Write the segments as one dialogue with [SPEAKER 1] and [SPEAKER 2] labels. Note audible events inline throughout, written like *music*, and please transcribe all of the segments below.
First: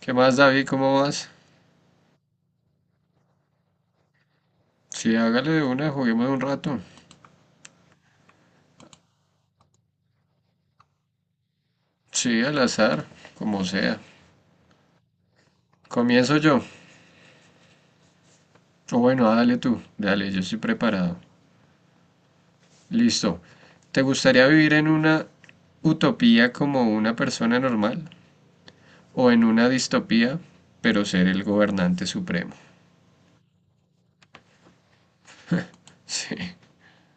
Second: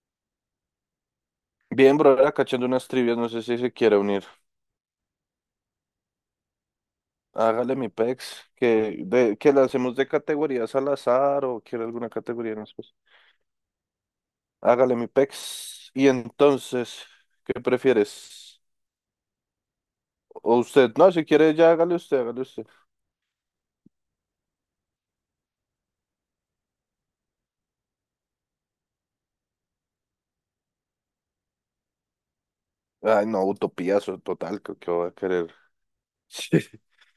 [SPEAKER 1] ¿Qué más, David? ¿Cómo vas?
[SPEAKER 2] Bien, bro, era cachando unas trivias, no sé si se quiere unir.
[SPEAKER 1] Sí, hágale de una, juguemos un rato.
[SPEAKER 2] Hágale mi pex, que la hacemos de categorías al azar o quiere alguna
[SPEAKER 1] Sí,
[SPEAKER 2] categoría
[SPEAKER 1] al
[SPEAKER 2] en especial.
[SPEAKER 1] azar, como sea.
[SPEAKER 2] Hágale mi pex. Y
[SPEAKER 1] Comienzo yo.
[SPEAKER 2] entonces, ¿qué prefieres?
[SPEAKER 1] O bueno, dale tú. Dale, yo estoy
[SPEAKER 2] O usted, no,
[SPEAKER 1] preparado.
[SPEAKER 2] si quiere ya hágale usted, hágale usted.
[SPEAKER 1] Listo. ¿Te gustaría vivir en una utopía como una persona normal? ¿O en una distopía, pero ser el gobernante supremo?
[SPEAKER 2] Ay, no, utopiazo total, que va a querer. *laughs*
[SPEAKER 1] *laughs* Sí,
[SPEAKER 2] Sí.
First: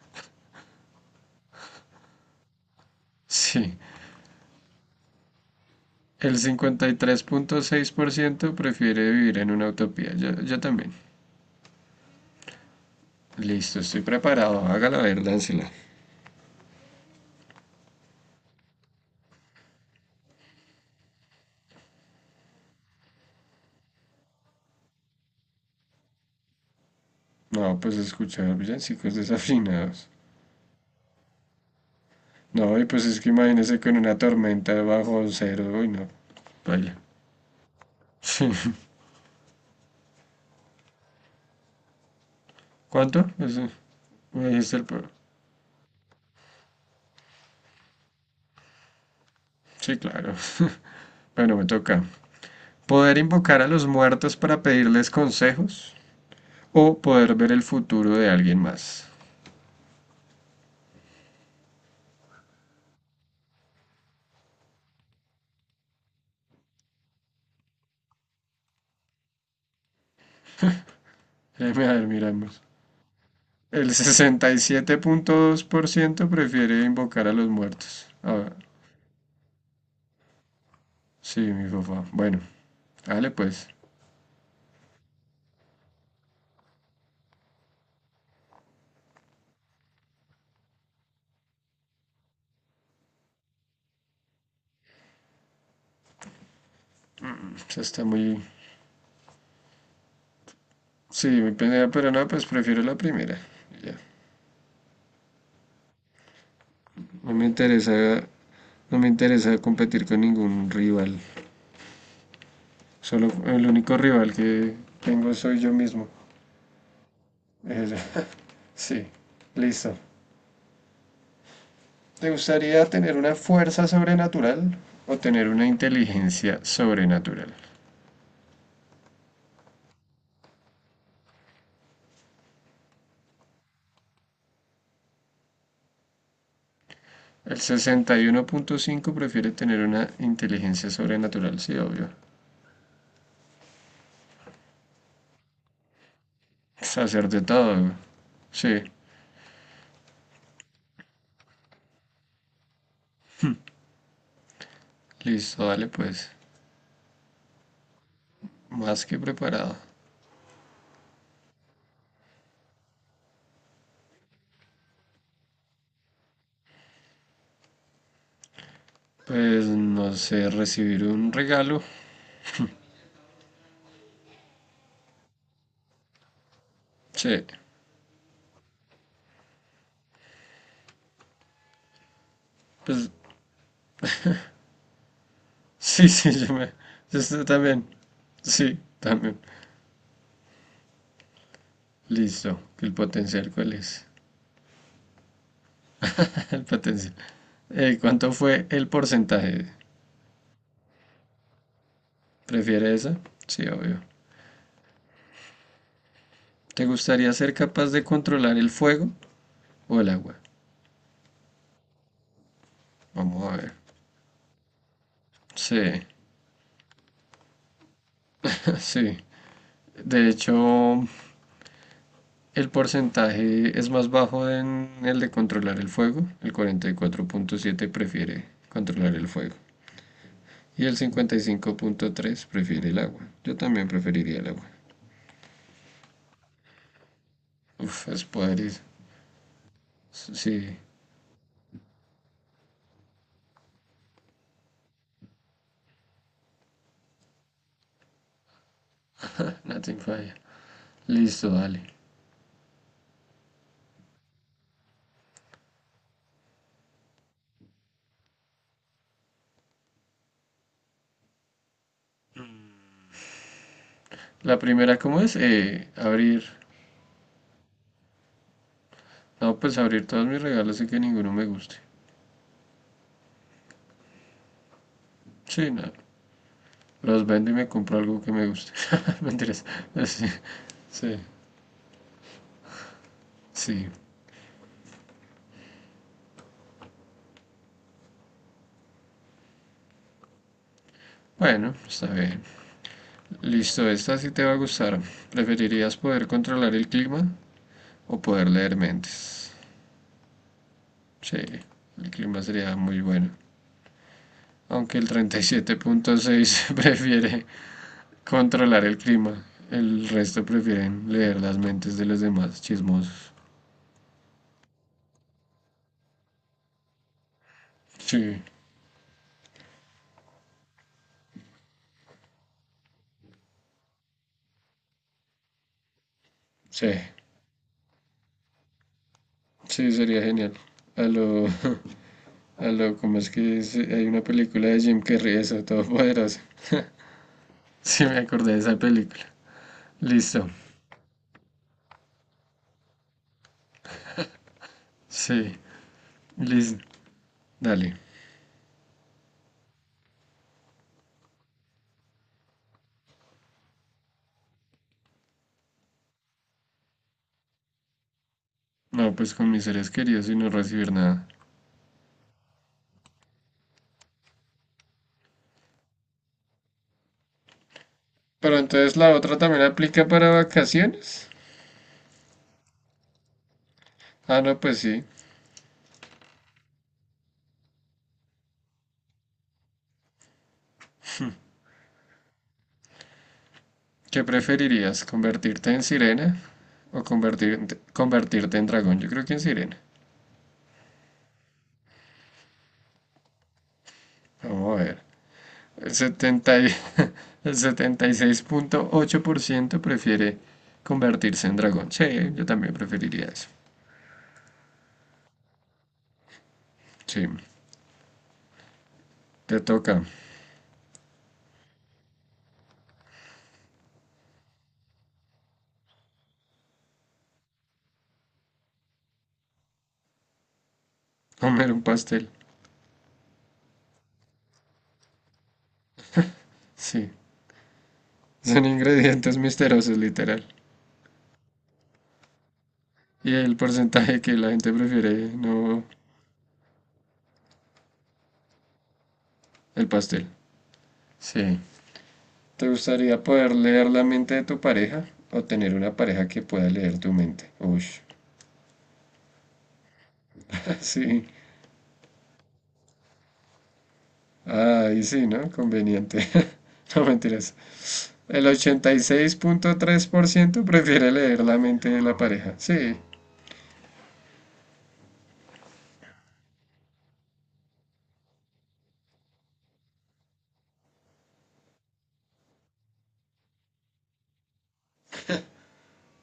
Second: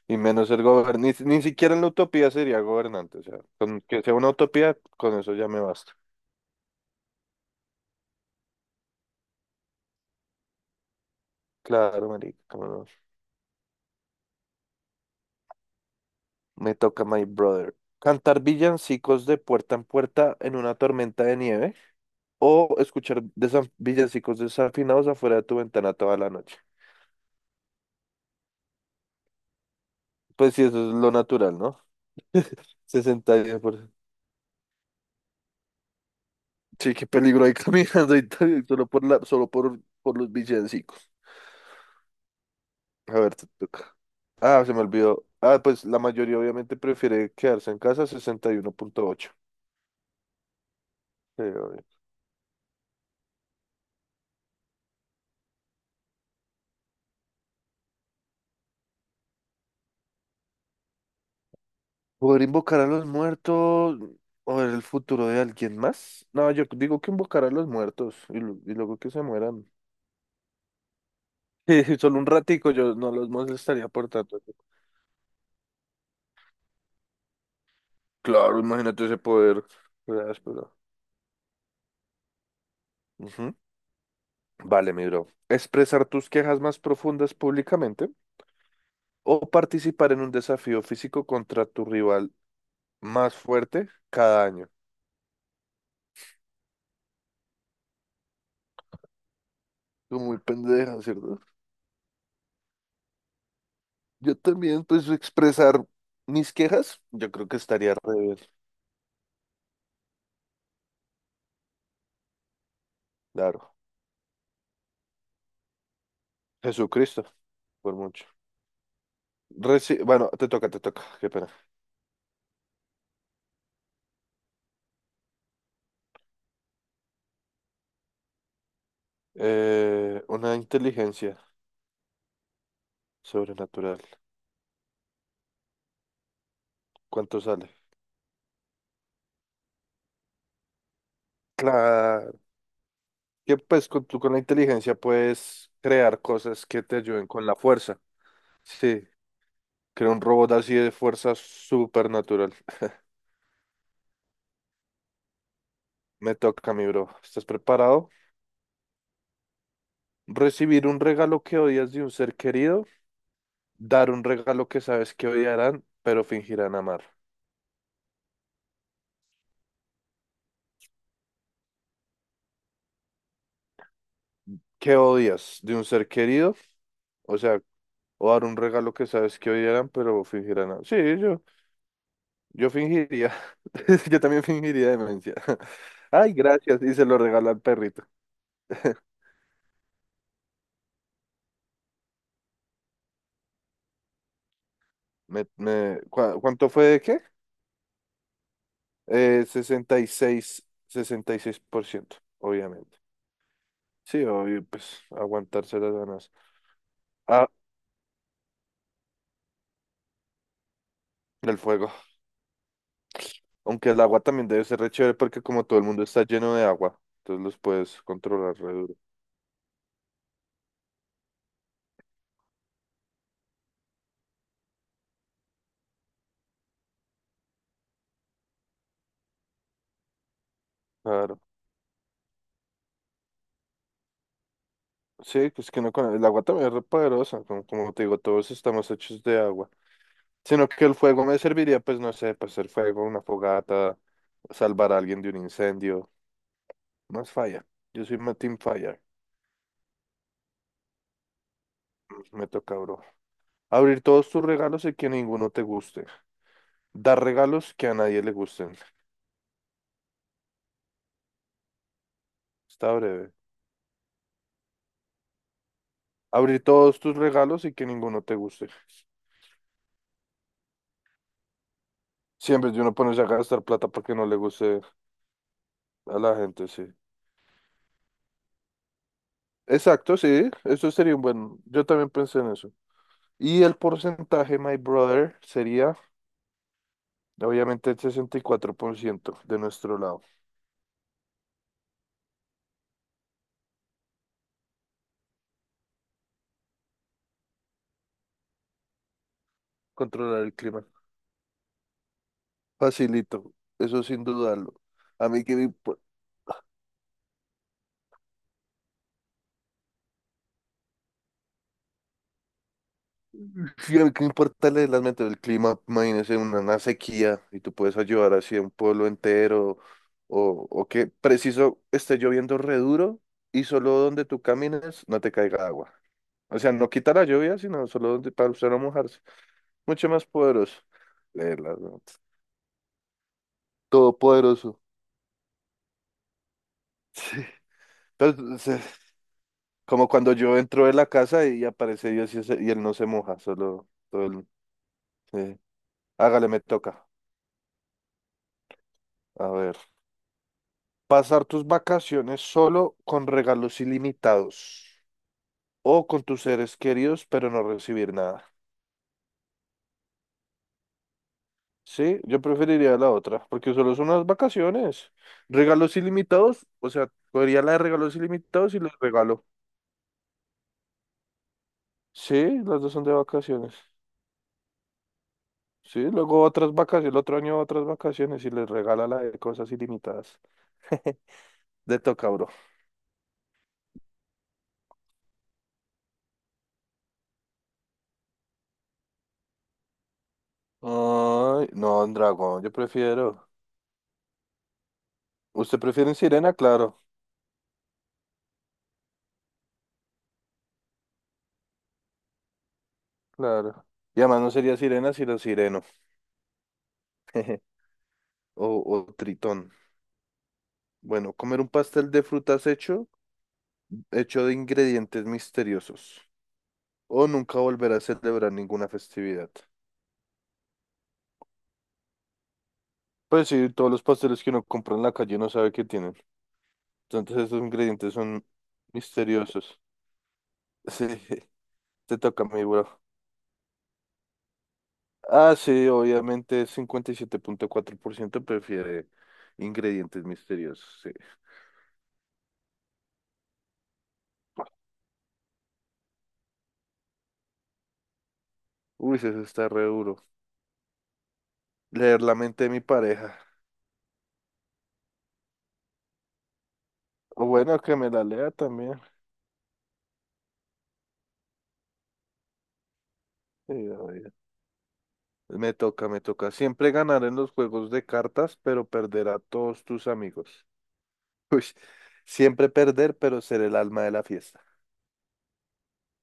[SPEAKER 2] Y menos ser gobernante, ni siquiera en la utopía sería gobernante, o sea,
[SPEAKER 1] sí.
[SPEAKER 2] con que sea una utopía, con eso ya me basta.
[SPEAKER 1] El 53.6% prefiere vivir en una utopía. Yo también.
[SPEAKER 2] Claro, marica, cómo no.
[SPEAKER 1] Listo, estoy preparado. Hágala ver, dánsela.
[SPEAKER 2] Me toca, my brother. Cantar villancicos de puerta en puerta en una tormenta de nieve o escuchar villancicos desafinados afuera de tu ventana toda la noche.
[SPEAKER 1] No, pues escuchar villancicos desafinados.
[SPEAKER 2] Pues sí, eso es lo natural, ¿no?
[SPEAKER 1] No, y pues es que
[SPEAKER 2] Sesenta y diez
[SPEAKER 1] imagínese
[SPEAKER 2] por…
[SPEAKER 1] con una tormenta bajo cero, uy, no.
[SPEAKER 2] Sí,
[SPEAKER 1] Vaya.
[SPEAKER 2] qué peligro ahí *laughs* caminando y
[SPEAKER 1] Sí.
[SPEAKER 2] tal, solo por la, solo por los villancicos. A
[SPEAKER 1] ¿Cuánto?
[SPEAKER 2] ver, te
[SPEAKER 1] Ese-
[SPEAKER 2] toca.
[SPEAKER 1] ahí
[SPEAKER 2] Ah, se
[SPEAKER 1] está
[SPEAKER 2] me
[SPEAKER 1] el pro-
[SPEAKER 2] olvidó. Ah, pues la mayoría obviamente prefiere quedarse en casa, 61.8.
[SPEAKER 1] Sí, claro. *laughs*
[SPEAKER 2] Sí,
[SPEAKER 1] Bueno, me
[SPEAKER 2] obvio.
[SPEAKER 1] toca. ¿Poder invocar a los muertos para pedirles consejos? ¿O poder ver el futuro de alguien más?
[SPEAKER 2] ¿Poder invocar a los muertos o ver el futuro de alguien más? No, yo digo que invocar a los muertos y luego que se mueran.
[SPEAKER 1] A
[SPEAKER 2] *laughs*
[SPEAKER 1] ver,
[SPEAKER 2] Solo un
[SPEAKER 1] miramos.
[SPEAKER 2] ratico, yo no los molestaría
[SPEAKER 1] El
[SPEAKER 2] por tanto.
[SPEAKER 1] 67.2% prefiere invocar a los muertos. Ah,
[SPEAKER 2] Claro, imagínate ese poder. Gracias, pero…
[SPEAKER 1] sí, mi papá. Bueno, dale
[SPEAKER 2] Ujú.
[SPEAKER 1] pues.
[SPEAKER 2] Vale, mi bro. Expresar tus quejas más profundas públicamente o participar en un desafío físico contra tu rival más fuerte cada año.
[SPEAKER 1] Eso está muy.
[SPEAKER 2] Tú muy pendeja,
[SPEAKER 1] Sí,
[SPEAKER 2] ¿cierto?
[SPEAKER 1] mi pelea, pero no, pues prefiero la primera. Ya.
[SPEAKER 2] Yo también, pues, expresar mis quejas, yo
[SPEAKER 1] No me
[SPEAKER 2] creo que estaría re
[SPEAKER 1] interesa,
[SPEAKER 2] bien,
[SPEAKER 1] no me interesa competir con ningún rival. Solo el
[SPEAKER 2] claro.
[SPEAKER 1] único rival que tengo soy yo mismo.
[SPEAKER 2] Jesucristo, por
[SPEAKER 1] Eh,
[SPEAKER 2] mucho.
[SPEAKER 1] *laughs* Sí, listo.
[SPEAKER 2] Reci- bueno, te toca, qué pena.
[SPEAKER 1] ¿Te gustaría tener una fuerza sobrenatural o tener una inteligencia sobrenatural?
[SPEAKER 2] Una inteligencia sobrenatural. ¿Cuánto
[SPEAKER 1] El
[SPEAKER 2] sale?
[SPEAKER 1] 61.5 prefiere tener una inteligencia sobrenatural, sí, obvio.
[SPEAKER 2] Claro, que pues con, tú con la inteligencia puedes crear cosas que te ayuden
[SPEAKER 1] Sacerdote
[SPEAKER 2] con la
[SPEAKER 1] todo. Güey.
[SPEAKER 2] fuerza.
[SPEAKER 1] Sí,
[SPEAKER 2] Sí, creo un robot así de fuerza supernatural. *laughs*
[SPEAKER 1] listo, dale pues.
[SPEAKER 2] Me toca, mi bro. ¿Estás preparado?
[SPEAKER 1] Más que preparado.
[SPEAKER 2] Recibir un regalo que odias de un ser querido, dar un regalo que sabes que odiarán, pero fingirán amar.
[SPEAKER 1] Pues no sé, recibir un regalo.
[SPEAKER 2] ¿Qué odias de un ser querido? O
[SPEAKER 1] Sí,
[SPEAKER 2] sea, o dar un regalo que sabes que odiarán, pero fingirán. A- sí, yo
[SPEAKER 1] pues
[SPEAKER 2] fingiría. *laughs* Yo también fingiría demencia. *laughs*
[SPEAKER 1] sí, *laughs* sí,
[SPEAKER 2] Ay,
[SPEAKER 1] yo me.
[SPEAKER 2] gracias. Y se lo
[SPEAKER 1] Esto
[SPEAKER 2] regalo al
[SPEAKER 1] también.
[SPEAKER 2] perrito.
[SPEAKER 1] Sí,
[SPEAKER 2] *laughs*
[SPEAKER 1] también. Listo. ¿El potencial cuál es? *laughs* El
[SPEAKER 2] ¿Cuánto fue de
[SPEAKER 1] potencial.
[SPEAKER 2] qué?
[SPEAKER 1] ¿Cuánto fue el porcentaje?
[SPEAKER 2] 66%
[SPEAKER 1] ¿Prefiere
[SPEAKER 2] obviamente.
[SPEAKER 1] esa? Sí, obvio.
[SPEAKER 2] Sí, obvio, pues aguantarse las ganas.
[SPEAKER 1] ¿Te gustaría
[SPEAKER 2] Ah,
[SPEAKER 1] ser capaz de controlar el fuego o el agua?
[SPEAKER 2] el fuego.
[SPEAKER 1] Vamos a ver.
[SPEAKER 2] Aunque el agua también debe ser re chévere porque como todo
[SPEAKER 1] Sí,
[SPEAKER 2] el mundo está lleno de agua, entonces los puedes controlar re
[SPEAKER 1] *laughs*
[SPEAKER 2] duro.
[SPEAKER 1] sí. De hecho, el porcentaje es más bajo en el de controlar el fuego. El 44.7 prefiere controlar el fuego. Y el cincuenta y
[SPEAKER 2] Claro.
[SPEAKER 1] cinco punto tres prefiere el agua. Yo también preferiría el agua.
[SPEAKER 2] Sí, que es que no, con el agua también es re poderosa, como te
[SPEAKER 1] Uf,
[SPEAKER 2] digo,
[SPEAKER 1] es
[SPEAKER 2] todos
[SPEAKER 1] podrido.
[SPEAKER 2] estamos hechos de agua. Sino
[SPEAKER 1] Sí,
[SPEAKER 2] que el fuego me serviría, pues no sé, para hacer fuego, una fogata, salvar a alguien de un incendio. Más falla. Yo soy Team Fire.
[SPEAKER 1] nothing falla. Listo, dale.
[SPEAKER 2] Me toca, bro. Abrir todos tus regalos y que ninguno te guste. Dar regalos que a nadie le gusten. Está breve.
[SPEAKER 1] La primera, ¿cómo es? Abrir.
[SPEAKER 2] Abrir todos tus regalos y que ninguno te guste.
[SPEAKER 1] No, pues abrir todos mis regalos y que ninguno me guste.
[SPEAKER 2] Siempre de uno ponerse a gastar plata porque no le guste
[SPEAKER 1] Sí, no.
[SPEAKER 2] a la gente, sí.
[SPEAKER 1] Los vendo y me compro algo que me guste. *laughs* Mentiras.
[SPEAKER 2] Exacto,
[SPEAKER 1] Sí,
[SPEAKER 2] sí. Eso
[SPEAKER 1] sí,
[SPEAKER 2] sería un buen. Yo también pensé en eso. Y el
[SPEAKER 1] sí.
[SPEAKER 2] porcentaje, my brother, sería obviamente el 64% de nuestro lado.
[SPEAKER 1] Bueno, está bien. Listo, esta sí te va a gustar. ¿Preferirías poder controlar el clima o poder leer mentes?
[SPEAKER 2] Controlar el clima.
[SPEAKER 1] Sí, el clima sería muy bueno.
[SPEAKER 2] Facilito, eso sin dudarlo.
[SPEAKER 1] Aunque el
[SPEAKER 2] A mí que me, impo-
[SPEAKER 1] 37.6 *laughs* prefiere controlar el clima, el resto prefieren leer las mentes de los demás chismosos.
[SPEAKER 2] sí, a mí que me importa el del clima, imagínese una sequía y tú puedes ayudar
[SPEAKER 1] Sí,
[SPEAKER 2] así a un pueblo entero o que preciso esté lloviendo re duro y solo donde tú camines no te caiga agua. O sea, no
[SPEAKER 1] sí,
[SPEAKER 2] quita la lluvia, sino solo donde para usted no mojarse.
[SPEAKER 1] sí,
[SPEAKER 2] Mucho
[SPEAKER 1] sería
[SPEAKER 2] más
[SPEAKER 1] genial.
[SPEAKER 2] poderoso.
[SPEAKER 1] A lo,
[SPEAKER 2] Leerla, ¿no?
[SPEAKER 1] como *laughs* es que hay una película
[SPEAKER 2] Todopoderoso.
[SPEAKER 1] de Jim Carrey, eso, Todopoderoso. *laughs*
[SPEAKER 2] Sí.
[SPEAKER 1] Sí, me acordé de
[SPEAKER 2] Pero
[SPEAKER 1] esa película.
[SPEAKER 2] como cuando
[SPEAKER 1] Listo,
[SPEAKER 2] yo entro de la casa y aparece Dios y él no se moja, solo todo el…
[SPEAKER 1] sí,
[SPEAKER 2] Sí. Hágale, me
[SPEAKER 1] listo,
[SPEAKER 2] toca.
[SPEAKER 1] dale.
[SPEAKER 2] A ver. Pasar tus vacaciones solo con regalos ilimitados o con tus seres queridos, pero no recibir nada.
[SPEAKER 1] No, pues con mis seres queridos y no recibir nada.
[SPEAKER 2] Sí, yo preferiría la otra, porque solo son unas vacaciones. Regalos ilimitados, o sea, cogería la de regalos
[SPEAKER 1] Pero
[SPEAKER 2] ilimitados y los
[SPEAKER 1] entonces la otra
[SPEAKER 2] regalo.
[SPEAKER 1] también aplica para vacaciones.
[SPEAKER 2] Sí, las dos son de vacaciones.
[SPEAKER 1] Ah, no, pues sí.
[SPEAKER 2] Sí, luego otras vacaciones, el otro año otras vacaciones y les regala la de cosas ilimitadas. *laughs* De toca, bro.
[SPEAKER 1] ¿Qué preferirías? ¿Convertirte en sirena o convertirte en dragón? Yo creo que en sirena.
[SPEAKER 2] Ay, no, un dragón, yo prefiero.
[SPEAKER 1] Vamos a ver.
[SPEAKER 2] ¿Usted
[SPEAKER 1] El
[SPEAKER 2] prefiere en sirena?
[SPEAKER 1] 70 y-
[SPEAKER 2] Claro,
[SPEAKER 1] *laughs* el 76.8% prefiere convertirse en dragón. Sí, yo también preferiría eso.
[SPEAKER 2] claro. Y además no sería sirena, sino sireno.
[SPEAKER 1] Sí,
[SPEAKER 2] *laughs* O, o
[SPEAKER 1] te
[SPEAKER 2] tritón.
[SPEAKER 1] toca
[SPEAKER 2] Bueno, comer un pastel de frutas hecho de ingredientes misteriosos. O nunca volver a celebrar ninguna festividad.
[SPEAKER 1] comer un pastel.
[SPEAKER 2] Pues sí, todos los pasteles que uno compra en la calle no sabe qué tienen.
[SPEAKER 1] Sí,
[SPEAKER 2] Entonces esos ingredientes son
[SPEAKER 1] son ingredientes
[SPEAKER 2] misteriosos.
[SPEAKER 1] misteriosos, literal.
[SPEAKER 2] *laughs* Sí. Te toca a mí, bro.
[SPEAKER 1] Y el porcentaje que la gente prefiere,
[SPEAKER 2] Ah,
[SPEAKER 1] no,
[SPEAKER 2] sí, obviamente 57.4% prefiere
[SPEAKER 1] el
[SPEAKER 2] ingredientes
[SPEAKER 1] pastel.
[SPEAKER 2] misteriosos. Sí.
[SPEAKER 1] Sí. ¿Te gustaría poder leer la mente de tu pareja o tener una pareja que pueda leer tu mente? Uy, *laughs*
[SPEAKER 2] Uy, eso está re duro.
[SPEAKER 1] sí,
[SPEAKER 2] Leer la mente de mi pareja.
[SPEAKER 1] ahí sí, ¿no? Conveniente. *laughs* No
[SPEAKER 2] O
[SPEAKER 1] mentiras.
[SPEAKER 2] bueno, que me la
[SPEAKER 1] El
[SPEAKER 2] lea
[SPEAKER 1] ochenta y
[SPEAKER 2] también.
[SPEAKER 1] seis punto tres por ciento prefiere leer la mente de la pareja. Sí.
[SPEAKER 2] Sí, obvio. Me toca, me toca. Siempre ganar en los juegos de cartas, pero perder a todos tus amigos. *laughs* Uy, siempre perder, pero ser el alma de la fiesta.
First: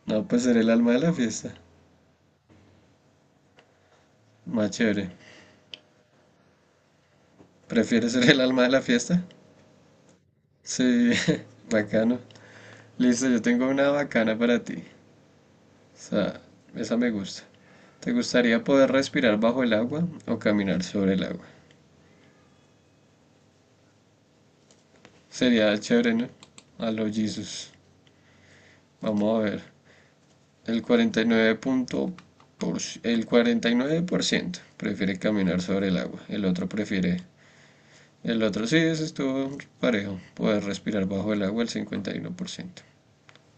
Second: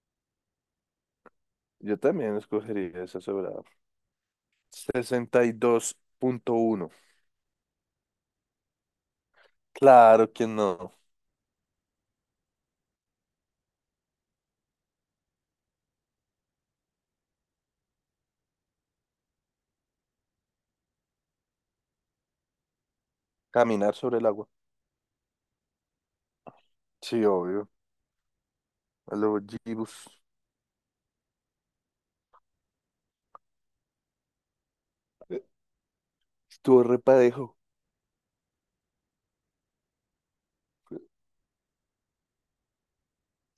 [SPEAKER 1] No, pues ser el alma de la fiesta.
[SPEAKER 2] Yo también escogería esa sobrada.
[SPEAKER 1] Más chévere.
[SPEAKER 2] 62.1.
[SPEAKER 1] ¿Prefieres ser el alma de la fiesta?
[SPEAKER 2] Claro que no.
[SPEAKER 1] Sí, *laughs* bacano. Listo, yo tengo una bacana para ti. O sea, esa me gusta. ¿Te gustaría poder respirar bajo el agua o caminar sobre el agua?
[SPEAKER 2] Caminar sobre el agua.
[SPEAKER 1] Sería chévere, ¿no? A los
[SPEAKER 2] Sí, obvio.
[SPEAKER 1] Jesus.
[SPEAKER 2] A
[SPEAKER 1] Vamos
[SPEAKER 2] lo
[SPEAKER 1] a ver.
[SPEAKER 2] Jibus.
[SPEAKER 1] El 49 punto el 49% prefiere caminar sobre el agua. El otro
[SPEAKER 2] Estuvo
[SPEAKER 1] prefiere.
[SPEAKER 2] repadejo.
[SPEAKER 1] El otro sí, ese estuvo parejo. Poder respirar bajo el agua, el 51%.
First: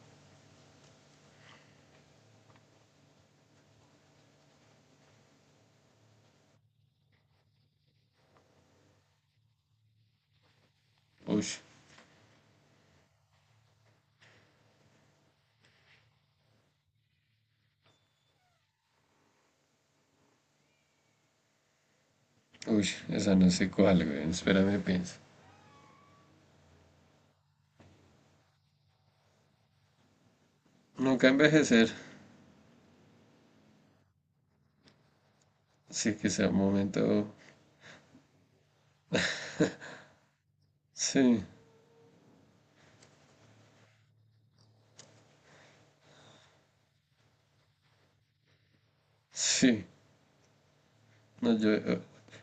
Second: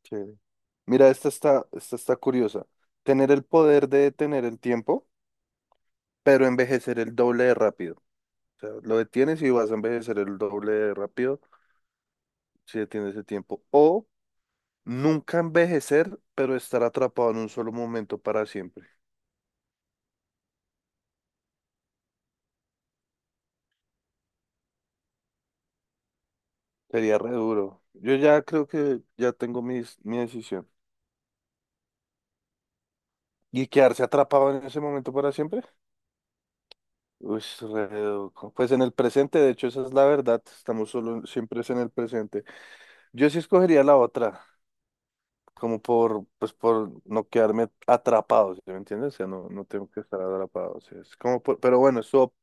[SPEAKER 2] Chévere. Mira, esta está curiosa. Tener el poder de detener el tiempo, pero envejecer el doble de rápido. O sea, lo detienes y vas a envejecer el doble de rápido
[SPEAKER 1] Uy,
[SPEAKER 2] si detienes el tiempo. O nunca envejecer, pero estar atrapado en un solo momento para siempre.
[SPEAKER 1] uy, esa no sé cuál, güey. Espérame, pienso.
[SPEAKER 2] Sería re duro. Yo ya creo que ya tengo mi decisión.
[SPEAKER 1] Nunca envejecer.
[SPEAKER 2] ¿Y quedarse atrapado en ese momento para siempre?
[SPEAKER 1] Sí, que sea un momento.
[SPEAKER 2] Uy, pues en el presente, de hecho, esa es la verdad, estamos solo
[SPEAKER 1] Sí,
[SPEAKER 2] siempre es en el presente. Yo sí escogería la otra, como por, pues por no quedarme atrapado, ¿sí me entiendes? O sea, no, no
[SPEAKER 1] sí.
[SPEAKER 2] tengo que estar atrapado, o sea, es como
[SPEAKER 1] No,
[SPEAKER 2] pero bueno,
[SPEAKER 1] yo.
[SPEAKER 2] eso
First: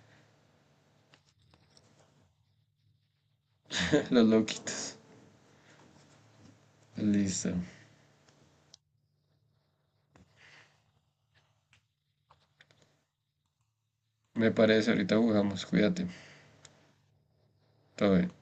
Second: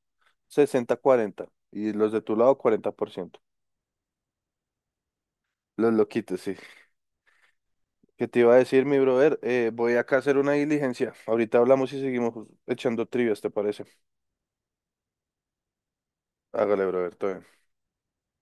[SPEAKER 2] 60/40 y los de tu lado 40%.
[SPEAKER 1] *laughs* Los loquitos.
[SPEAKER 2] Los loquitos, sí.
[SPEAKER 1] Listo.
[SPEAKER 2] ¿Qué te iba a decir, mi brother? Voy acá a hacer una diligencia. Ahorita hablamos y seguimos echando trivias, ¿te parece?
[SPEAKER 1] Me parece, ahorita jugamos. Cuídate.
[SPEAKER 2] Hágale, brother, todo bien.
[SPEAKER 1] Todo bien.